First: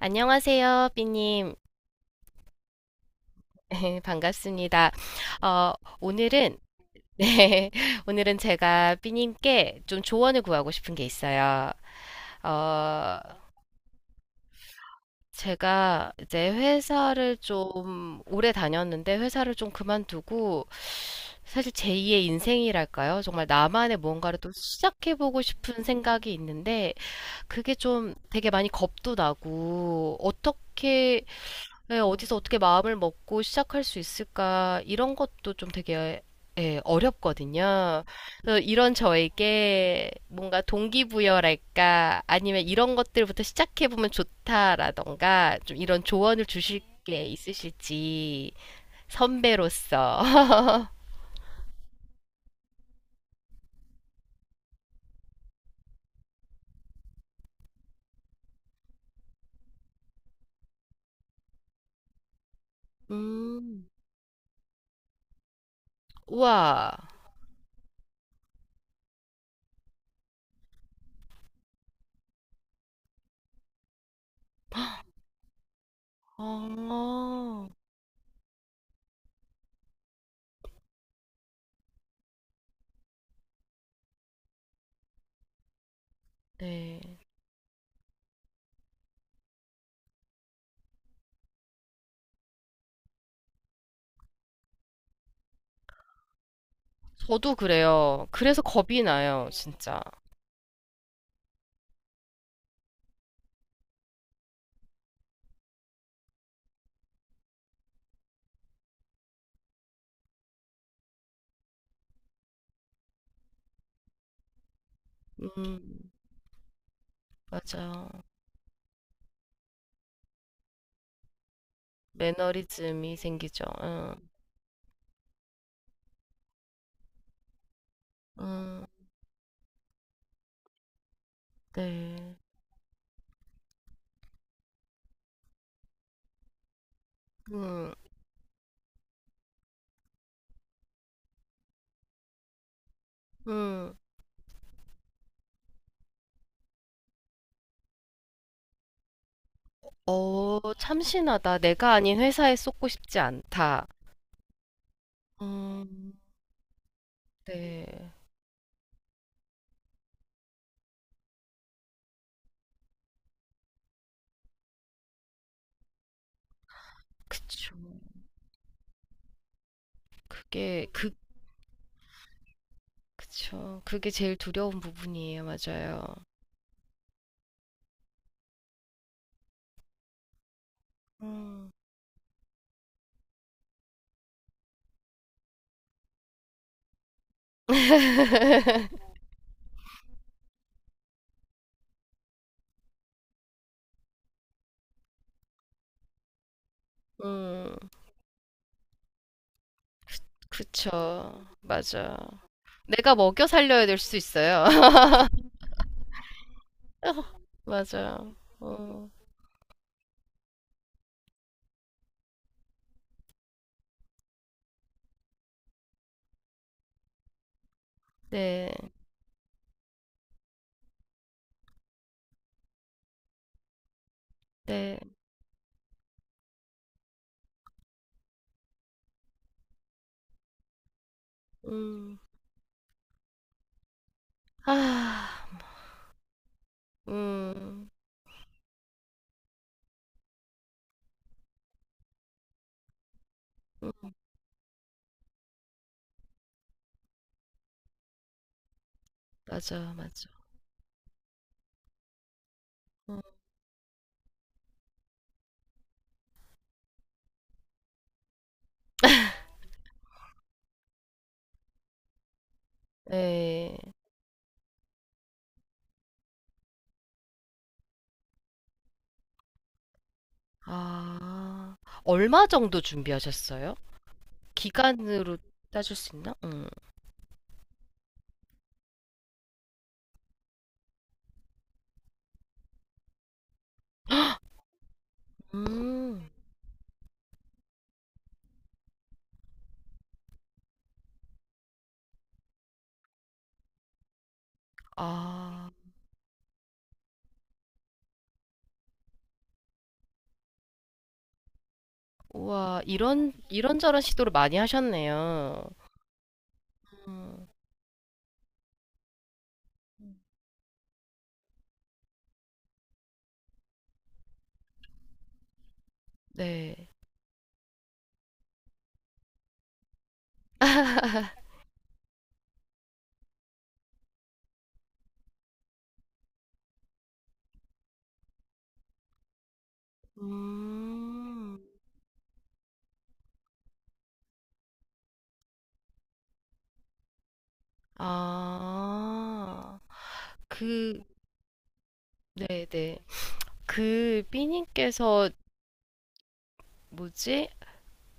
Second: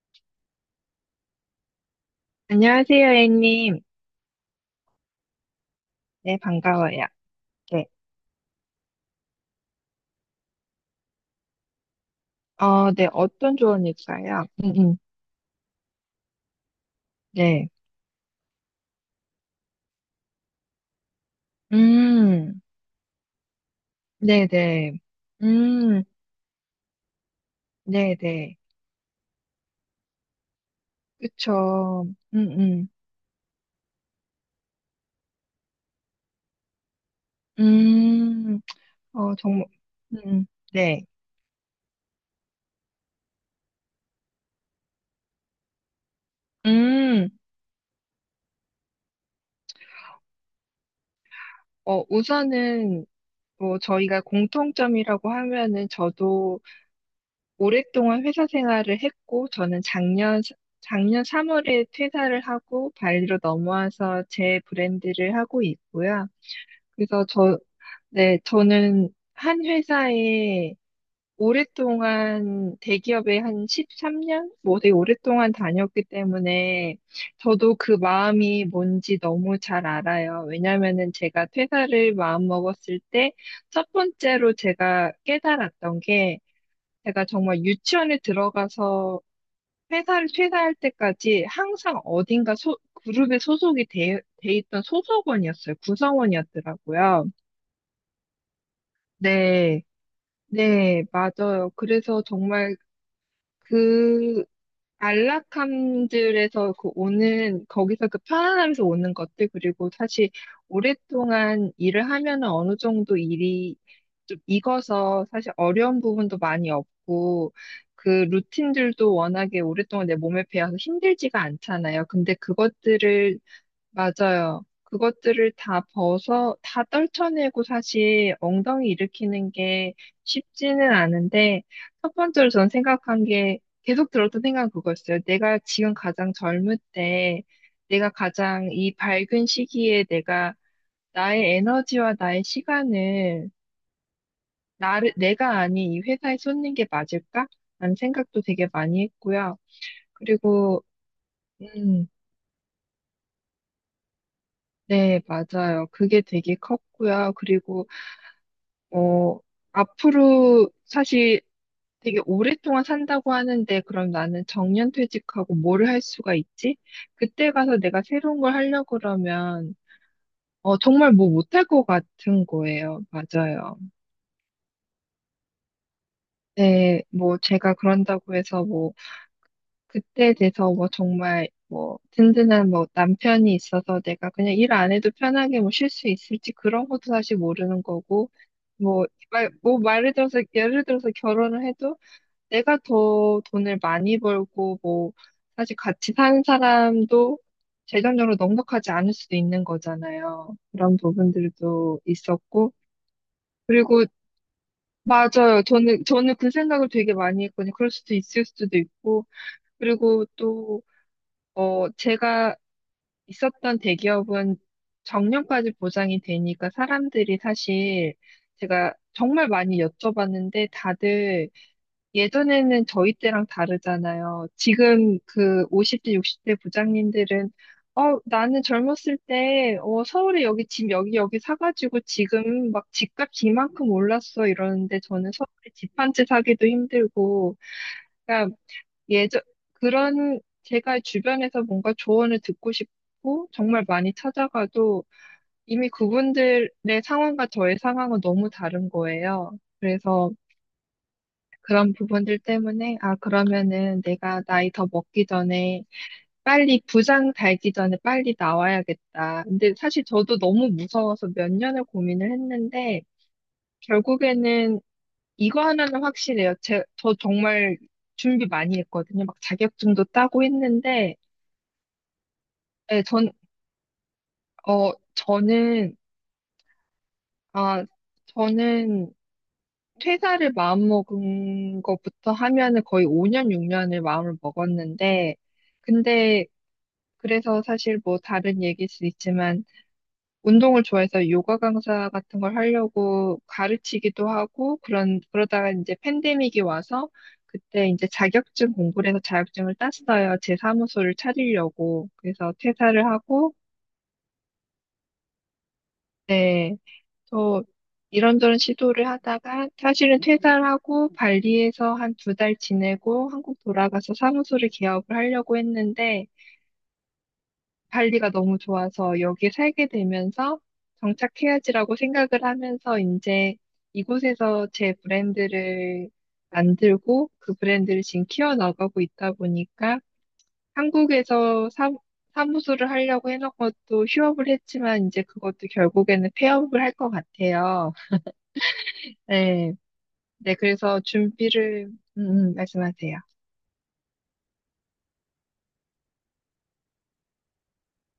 안녕하세요, 삐님. 안녕하세요, A님. 반갑습니다. 어, 네, 오늘은, 반가워요. 네, 네. 오늘은 제가 삐님께 좀 조언을 구하고 싶은 게 있어요. 네, 어, 어떤 조언일까요? 제가 이제 회사를 네. 좀 오래 다녔는데 회사를 좀 그만두고 사실 제2의 음, 인생이랄까요? 정말 나만의 뭔가를 또 네네. 시작해보고 싶은 음, 생각이 있는데 그게 좀 되게 네네. 많이 겁도 나고 어떻게 예, 그쵸. 어디서 음, 어떻게 음, 마음을 먹고 시작할 수 있을까, 이런 것도 좀 되게, 예, 어렵거든요. 그래서 음, 이런 정말, 저에게 음, 뭔가 네. 동기부여랄까, 아니면 이런 것들부터 시작해보면 좋다라던가, 좀 이런 조언을 주실 게 음, 있으실지, 선배로서. 우선은, 뭐, 저희가 공통점이라고 하면은 저도 오랫동안 회사 생활을 했고, 저는 작년 3월에 퇴사를 하고, 발리로 음, 넘어와서 제 브랜드를 하고 있고요. 우와. 그래서 저, 네, 저는 한 회사에 오랫동안 대기업에 한 13년? 뭐 되게 오랫동안 다녔기 때문에 어, 저도 그 마음이 뭔지 너무 잘 알아요. 왜냐면은 제가 퇴사를 마음먹었을 때 첫 번째로 제가 깨달았던 게 네. 제가 정말 유치원에 들어가서 회사를 퇴사할 때까지 항상 그룹에 소속이 돼 있던 소속원이었어요. 구성원이었더라고요. 저도 그래요. 그래서 겁이 나요, 네, 진짜. 네, 맞아요. 그래서 정말 그 안락함들에서 그 오는, 거기서 그 편안함에서 오는 것들, 그리고 사실 오랫동안 일을 하면은 어느 정도 일이 좀 익어서 사실 어려운 음, 부분도 많이 없고, 그 맞아요. 루틴들도 워낙에 오랫동안 내 몸에 배어서 힘들지가 않잖아요. 근데 매너리즘이 그것들을 생기죠. 응. 맞아요. 그것들을 다 떨쳐내고 사실 음, 엉덩이 일으키는 게 쉽지는 않은데, 첫 네. 번째로 전 생각한 게, 계속 들었던 생각은 그거였어요. 내가 지금 가장 젊을 때, 음, 내가 가장 이 밝은 시기에 내가 나의 에너지와 음. 내가 아닌 이 회사에 쏟는 게 맞을까? 라는 생각도 되게 많이 했고요. 어, 그리고, 참신하다. 내가 음, 아닌 회사에 쏟고 싶지 않다. 네, 맞아요. 음, 그게 되게 컸고요. 네. 어, 앞으로 사실 되게 오랫동안 산다고 하는데, 그럼 나는 정년퇴직하고 뭐를 할 수가 있지? 그때 그쵸. 가서 내가 새로운 걸 하려고 그러면, 그게, 정말 그, 뭐 못할 것 같은 거예요. 맞아요. 그쵸. 그게 제일 두려운 부분이에요. 맞아요. 네, 뭐 제가 그런다고 해서 뭐, 그때 돼서 뭐 정말 음, 뭐 든든한 뭐 남편이 있어서 내가 그냥 일 안 해도 편하게 뭐 쉴 수 있을지 그런 것도 사실 모르는 거고, 뭐, 뭐 말을 들어서, 예를 들어서 결혼을 해도 내가 더 돈을 많이 벌고, 뭐, 사실 같이 사는 사람도 음, 재정적으로 넉넉하지 않을 수도 있는 거잖아요. 그런 그쵸. 부분들도 맞아. 있었고. 내가 먹여 살려야 될 그리고, 수 있어요. 맞아요. 저는 그 생각을 되게 많이 했거든요. 그럴 수도 맞아요. 있을 수도 어, 있고. 그리고 또, 제가 있었던 대기업은 정년까지 보장이 되니까 사람들이 사실 네. 제가 정말 많이 여쭤봤는데 다들 예전에는 저희 때랑 다르잖아요. 네. 지금 그 50대, 60대 부장님들은, 어, 나는 젊었을 때, 어, 서울에 여기 집 여기 여기 사가지고 음, 지금 막 집값 이만큼 올랐어 이러는데 저는 아, 서울에 집 한 채 사기도 힘들고, 음, 그러니까 예전, 그런 제가 주변에서 뭔가 조언을 듣고 싶고 정말 음, 많이 찾아가도 이미 그분들의 상황과 저의 상황은 너무 다른 거예요. 맞아. 맞아. 그래서 그런 부분들 때문에, 아, 음, 그러면은 내가 나이 더 먹기 전에 빨리 부장 달기 전에 빨리 나와야겠다. 근데 사실 저도 너무 무서워서 몇 년을 고민을 했는데, 네. 결국에는 이거 하나는 확실해요. 저 정말 준비 많이 했거든요. 막 자격증도 따고 했는데, 아, 얼마 정도 예, 전, 준비하셨어요? 어, 기간으로 따질 저는, 수 있나? 아, 저는 퇴사를 마음먹은 것부터 하면은 거의 5년, 6년을 마음을 먹었는데, 음. 근데 그래서 사실 뭐 다른 얘기일 수 있지만 운동을 좋아해서 요가 강사 같은 걸 하려고 가르치기도 하고 그런 아, 그러다가 이제 팬데믹이 와서 그때 이제 자격증 공부를 해서 자격증을 땄어요. 제 사무소를 차리려고. 그래서 우와, 퇴사를 하고 이런저런 시도를 많이 하셨네요. 네. 음, 또 이런저런 시도를 하다가 사실은 퇴사를 하고 발리에서 한 두 달 지내고 한국 돌아가서 사무소를 개업을 하려고 했는데 네. 발리가 너무 좋아서 여기 살게 되면서 정착해야지라고 생각을 하면서 이제 이곳에서 제 브랜드를 만들고 그 브랜드를 지금 키워나가고 있다 보니까 음, 한국에서 사, 사무소를 하려고 해놓은 것도 휴업을 했지만 이제 그것도 결국에는 폐업을 할 것 같아요. 네. 아, 네, 그, 그래서 네네. 말씀하세요. 그, 삐님께서, 뭐지?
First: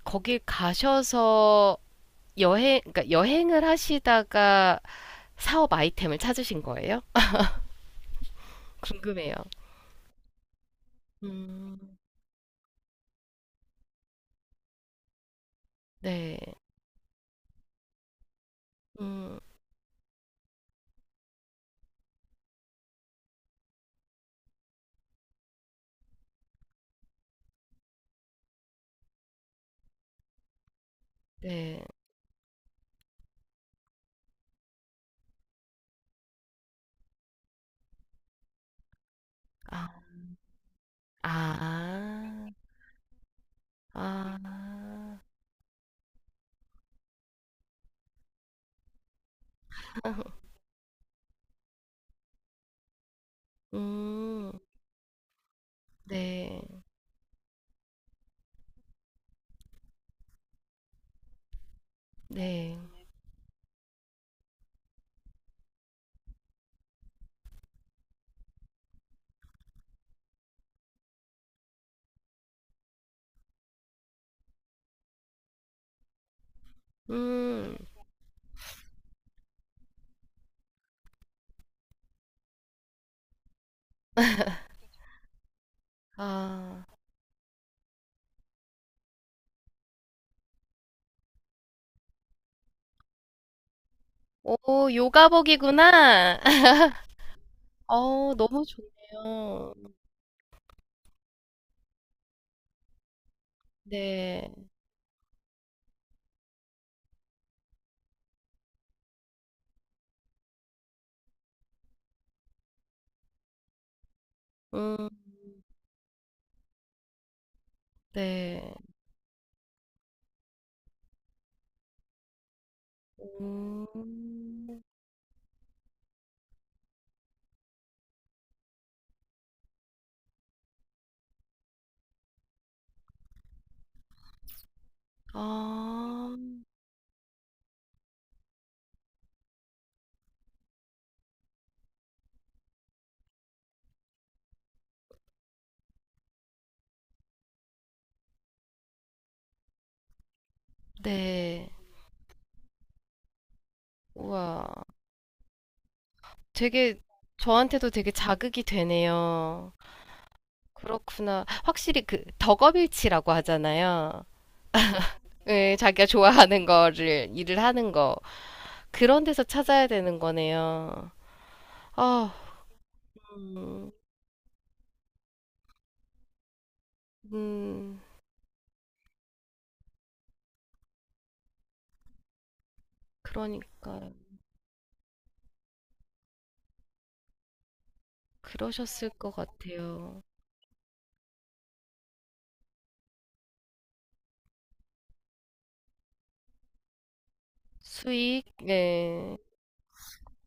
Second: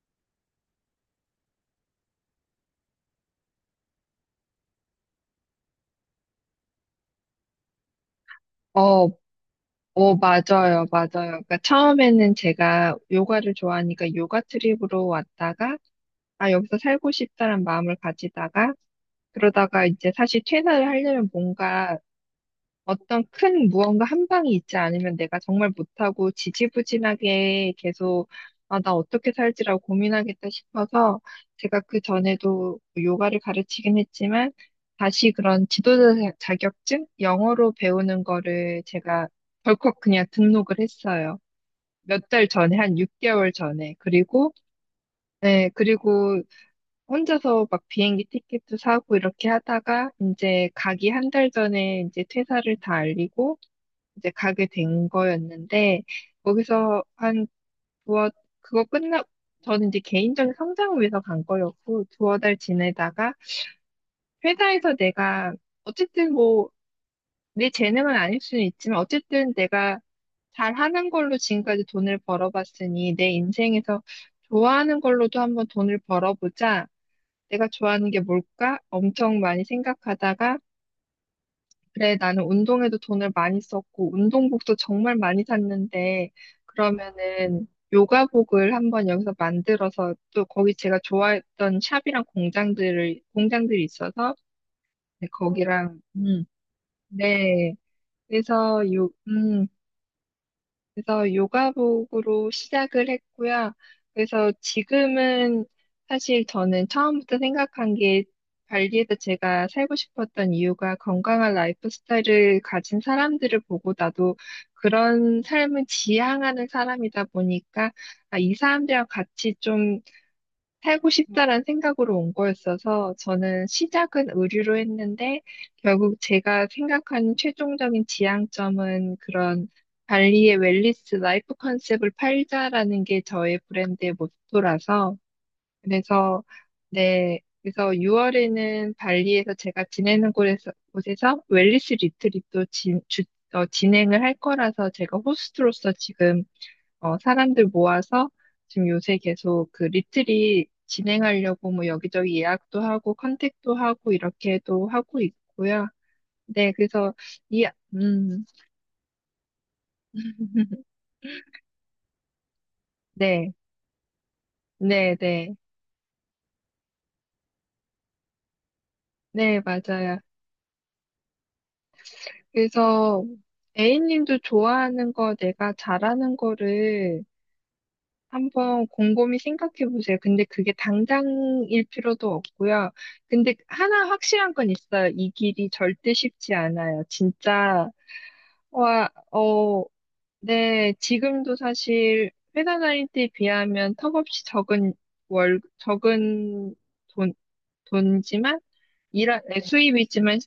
거길 가셔서 여행, 그러니까 여행을 하시다가 사업 아이템을 찾으신 거예요? 어, 궁금해요. 오, 맞아요, 맞아요. 그러니까 음. 처음에는 제가 요가를 좋아하니까 요가 트립으로 왔다가, 네. 아, 여기서 살고 싶다는 마음을 가지다가, 음. 그러다가 이제 사실 퇴사를 하려면 뭔가 어떤 큰 무언가 한 방이 있지 않으면 내가 정말 못하고 지지부진하게 계속 아, 나 어떻게 살지라고 고민하겠다 싶어서 네. 제가 그 전에도 요가를 가르치긴 했지만 다시 그런 자격증? 영어로 배우는 거를 제가 아. 덜컥 그냥 등록을 했어요. 몇 달 아. 전에, 한 6개월 전에. 아. 그리고, 네, 그리고 혼자서 막 비행기 티켓도 사고 이렇게 하다가 이제 가기 한 달 전에 이제 퇴사를 다 알리고 이제 음. 가게 된 거였는데 네. 거기서 한 두어 그거 끝나 저는 이제 개인적인 성장을 위해서 간 거였고 두어 달 네. 지내다가 회사에서 내가 어쨌든 뭐 내 재능은 아닐 수는 있지만 어쨌든 내가 잘하는 걸로 지금까지 돈을 벌어봤으니 내 인생에서 좋아하는 걸로도 한번 돈을 벌어보자. 내가 음. 좋아하는 게 뭘까? 엄청 많이 생각하다가 그래, 나는 운동에도 돈을 많이 썼고, 운동복도 정말 많이 샀는데, 아. 그러면은, 요가복을 한번 여기서 만들어서, 또 거기 제가 좋아했던 샵이랑 공장들이 있어서, 오 네, 거기랑, 요가복이구나. 네. 어 너무 그래서 요, 음, 좋네요. 그래서 요가복으로 시작을 했고요. 네. 그래서 지금은 사실 저는 처음부터 생각한 게 발리에서 제가 살고 싶었던 이유가 건강한 라이프 스타일을 가진 사람들을 보고 나도 음. 그런 삶을 지향하는 사람이다 보니까 아, 이 네. 사람들이랑 같이 좀 살고 싶다라는 생각으로 온 거였어서 저는 시작은 음. 의류로 했는데 결국 제가 생각하는 최종적인 지향점은 그런 발리의 웰니스 라이프 컨셉을 팔자라는 게 저의 브랜드의 모토라서 아. 그래서 네 그래서 6월에는 발리에서 제가 지내는 곳에서 곳에서 웰니스 리트릿도 진행을 할 거라서 제가 호스트로서 지금 사람들 모아서 지금 요새 계속 그 리트릿 네. 진행하려고 뭐 여기저기 예약도 하고 컨택도 하고 우와. 이렇게도 하고 있고요. 네, 되게 그래서 이, 저한테도 되게 음, 자극이 되네요. 그렇구나. 확실히 그 덕업일치라고 네, 하잖아요. 네, 네, 예, 자기가 좋아하는 거를 일을 하는 거 그런 데서 네, 찾아야 맞아요. 되는 거네요. 아, 그래서 음, A님도 좋아하는 거 내가 잘하는 거를 음, 한번 곰곰이 생각해 보세요. 근데 그게 당장일 필요도 없고요. 근데 하나 그러니까 확실한 건 있어요. 이 길이 절대 쉽지 않아요. 진짜 그러셨을 와, 것 어, 같아요. 네, 지금도 사실 회사 다닐 때에 비하면 턱없이 적은 돈, 수익, 돈이지만, 네, 네, 수입이지만,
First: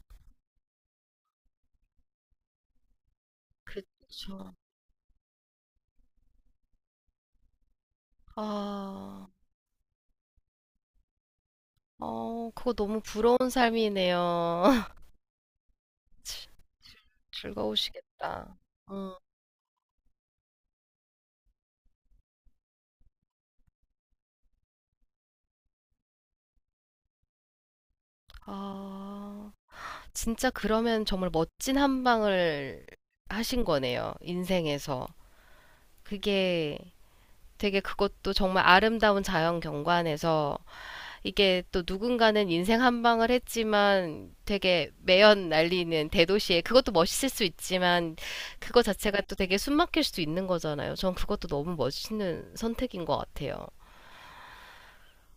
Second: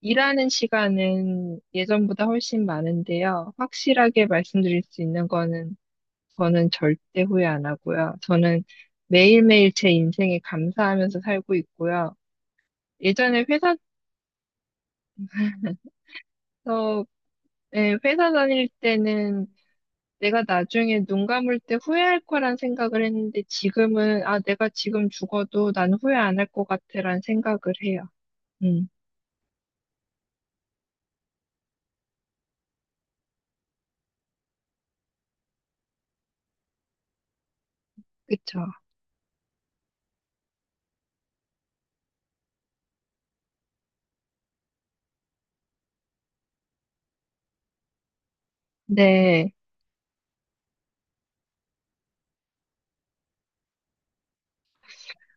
일하는 시간은 예전보다 훨씬 많은데요. 확실하게 그쵸. 말씀드릴 수 있는 거는, 저는 절대 후회 안 하고요. 저는 아, 매일매일 제 인생에 감사하면서 살고 있고요. 그거 너무 부러운 예전에 삶이네요. 즐- 회사에서, 예, 회사 즐거우시겠다. 다닐 음, 때는 내가 나중에 눈 감을 때 후회할 거란 생각을 했는데 지금은, 아, 내가 지금 죽어도 난 후회 안 할 것 같아란 생각을 해요. 음, 아. 진짜 그러면 정말 멋진 한 방을 하신 거네요. 인생에서. 그게 되게 그것도 그쵸. 정말 아름다운 자연 경관에서 이게 또 누군가는 인생 한 방을 했지만 되게 매연 날리는 대도시에 그것도 멋있을 수 있지만 그거 자체가 또 네, 되게 숨막힐 수도 있는 거잖아요. 전 그것도 너무 멋있는 선택인 것 같아요.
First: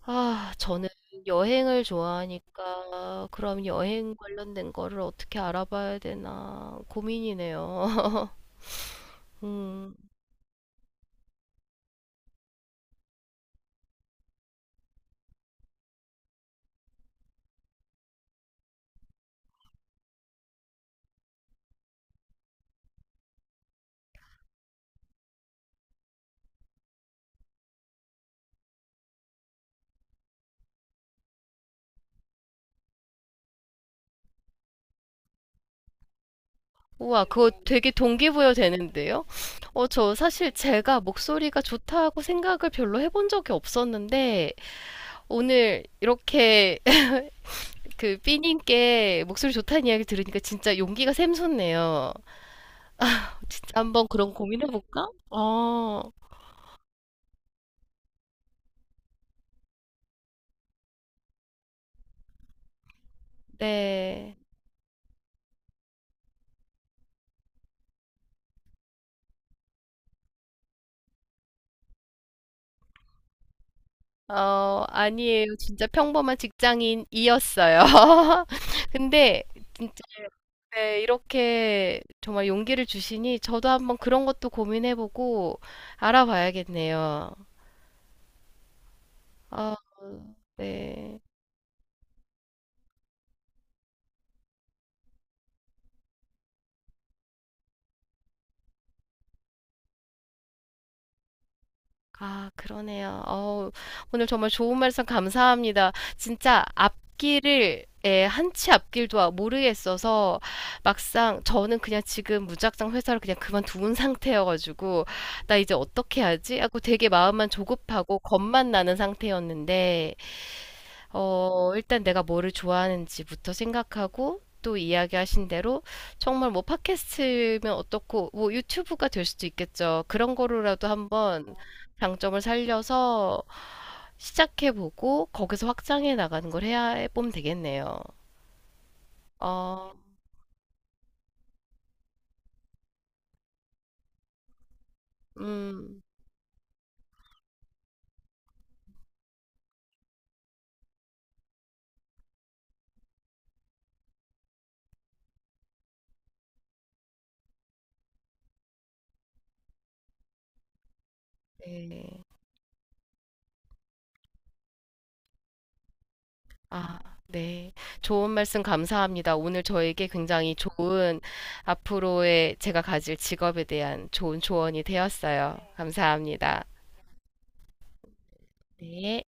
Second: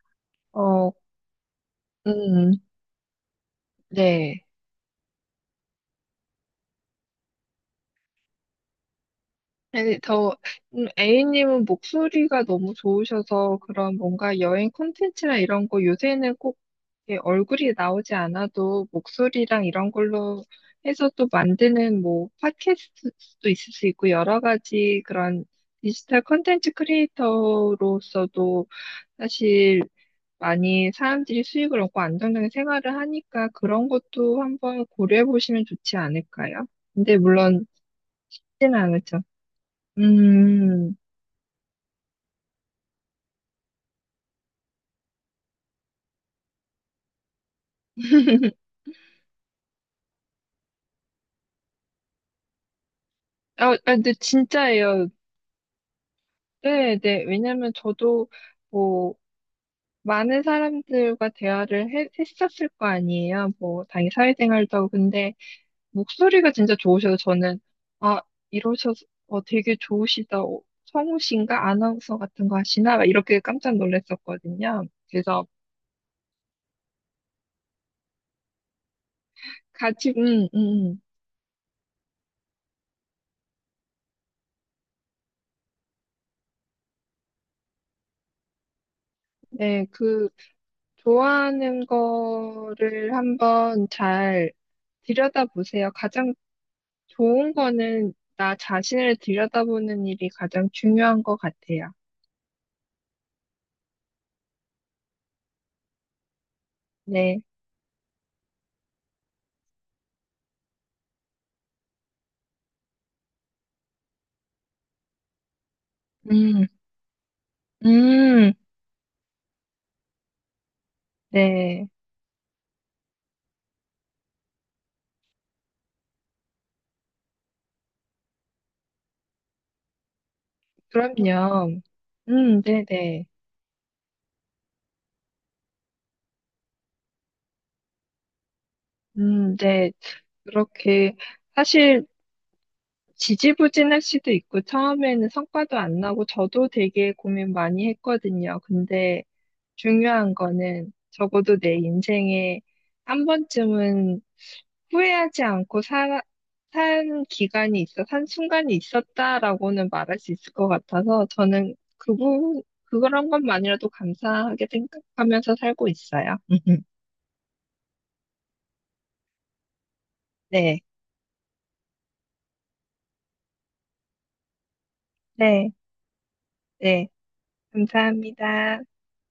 아, 저는 어, 여행을 음, 좋아하니까 그럼 여행 네. 관련된 거를 어떻게 알아봐야 되나 고민이네요. 음. 아니, 더, A님은 목소리가 너무 좋으셔서 그런 뭔가 여행 콘텐츠나 이런 거 요새는 꼭 이렇게 얼굴이 나오지 않아도 목소리랑 이런 걸로 해서 또 만드는 뭐 팟캐스트도 있을 수 있고 여러 가지 그런 디지털 콘텐츠 크리에이터로서도 사실 많이 사람들이 수익을 얻고 안정적인 생활을 하니까 그런 것도 한번 고려해 보시면 좋지 않을까요? 근데 우와, 그거 물론 되게 동기부여 쉽지는 않죠. 되는데요? 저 사실 음. 제가 목소리가 좋다고 생각을 별로 해본 적이 없었는데 오늘 이렇게 그 삐님께 목소리 좋다는 이야기 들으니까 진짜 용기가 샘솟네요. 아, 진짜 한번 근데 그런 고민해볼까? 진짜예요. 어, 네, 네. 왜냐면 저도 뭐 많은 사람들과 대화를 했었을 거 아니에요. 뭐 당연히 네. 사회생활도 하고 근데 목소리가 진짜 좋으셔서 저는 아 이러셔서 되게 좋으시다. 성우신가 아나운서 같은 거 하시나 막 이렇게 깜짝 놀랐었거든요. 그래서 아니에요. 진짜 평범한 직장인이었어요. 근데 진짜 같이 네, 이렇게 정말 용기를 주시니 저도 한번 그런 것도 고민해보고 알아봐야겠네요. 아, 네, 그 네. 좋아하는 거를 한번 잘 들여다보세요. 가장 좋은 거는 나 자신을 들여다보는 일이 가장 중요한 것 같아요. 아 그러네요. 어우 오늘 정말 좋은 말씀 감사합니다. 진짜 네. 앞길을 예, 한치 앞길도 모르겠어서 막상 저는 그냥 지금 무작정 회사를 그냥 그만두은 상태여가지고 나 이제 어떻게 하지? 음, 하고 되게 마음만 조급하고 음, 겁만 나는 상태였는데 네. 일단 내가 뭐를 좋아하는지부터 생각하고 또 이야기하신 대로 정말 뭐 팟캐스트면 어떻고 뭐 유튜브가 될 수도 있겠죠. 그런 거로라도 한번 그럼요. 장점을 네네. 살려서 시작해보고 거기서 확장해 나가는 걸 해야 해보면 되겠네요. 네. 어, 그렇게, 사실, 지지부진할 수도 있고, 처음에는 성과도 안 음, 나고, 저도 되게 고민 많이 했거든요. 근데, 중요한 거는 적어도 내 인생에 한 번쯤은 후회하지 않고 사, 산 기간이 있어, 산 순간이 있었다라고는 말할 수 있을 것 같아서 저는 네. 그런 것만이라도 감사하게 생각하면서 살고 있어요. 아, 네. 좋은 말씀 감사합니다. 오늘 저에게 굉장히 네, 좋은 앞으로의 제가 가질 직업에 대한 좋은 조언이 되었어요. 네, 감사합니다. 네. 감사합니다. 네.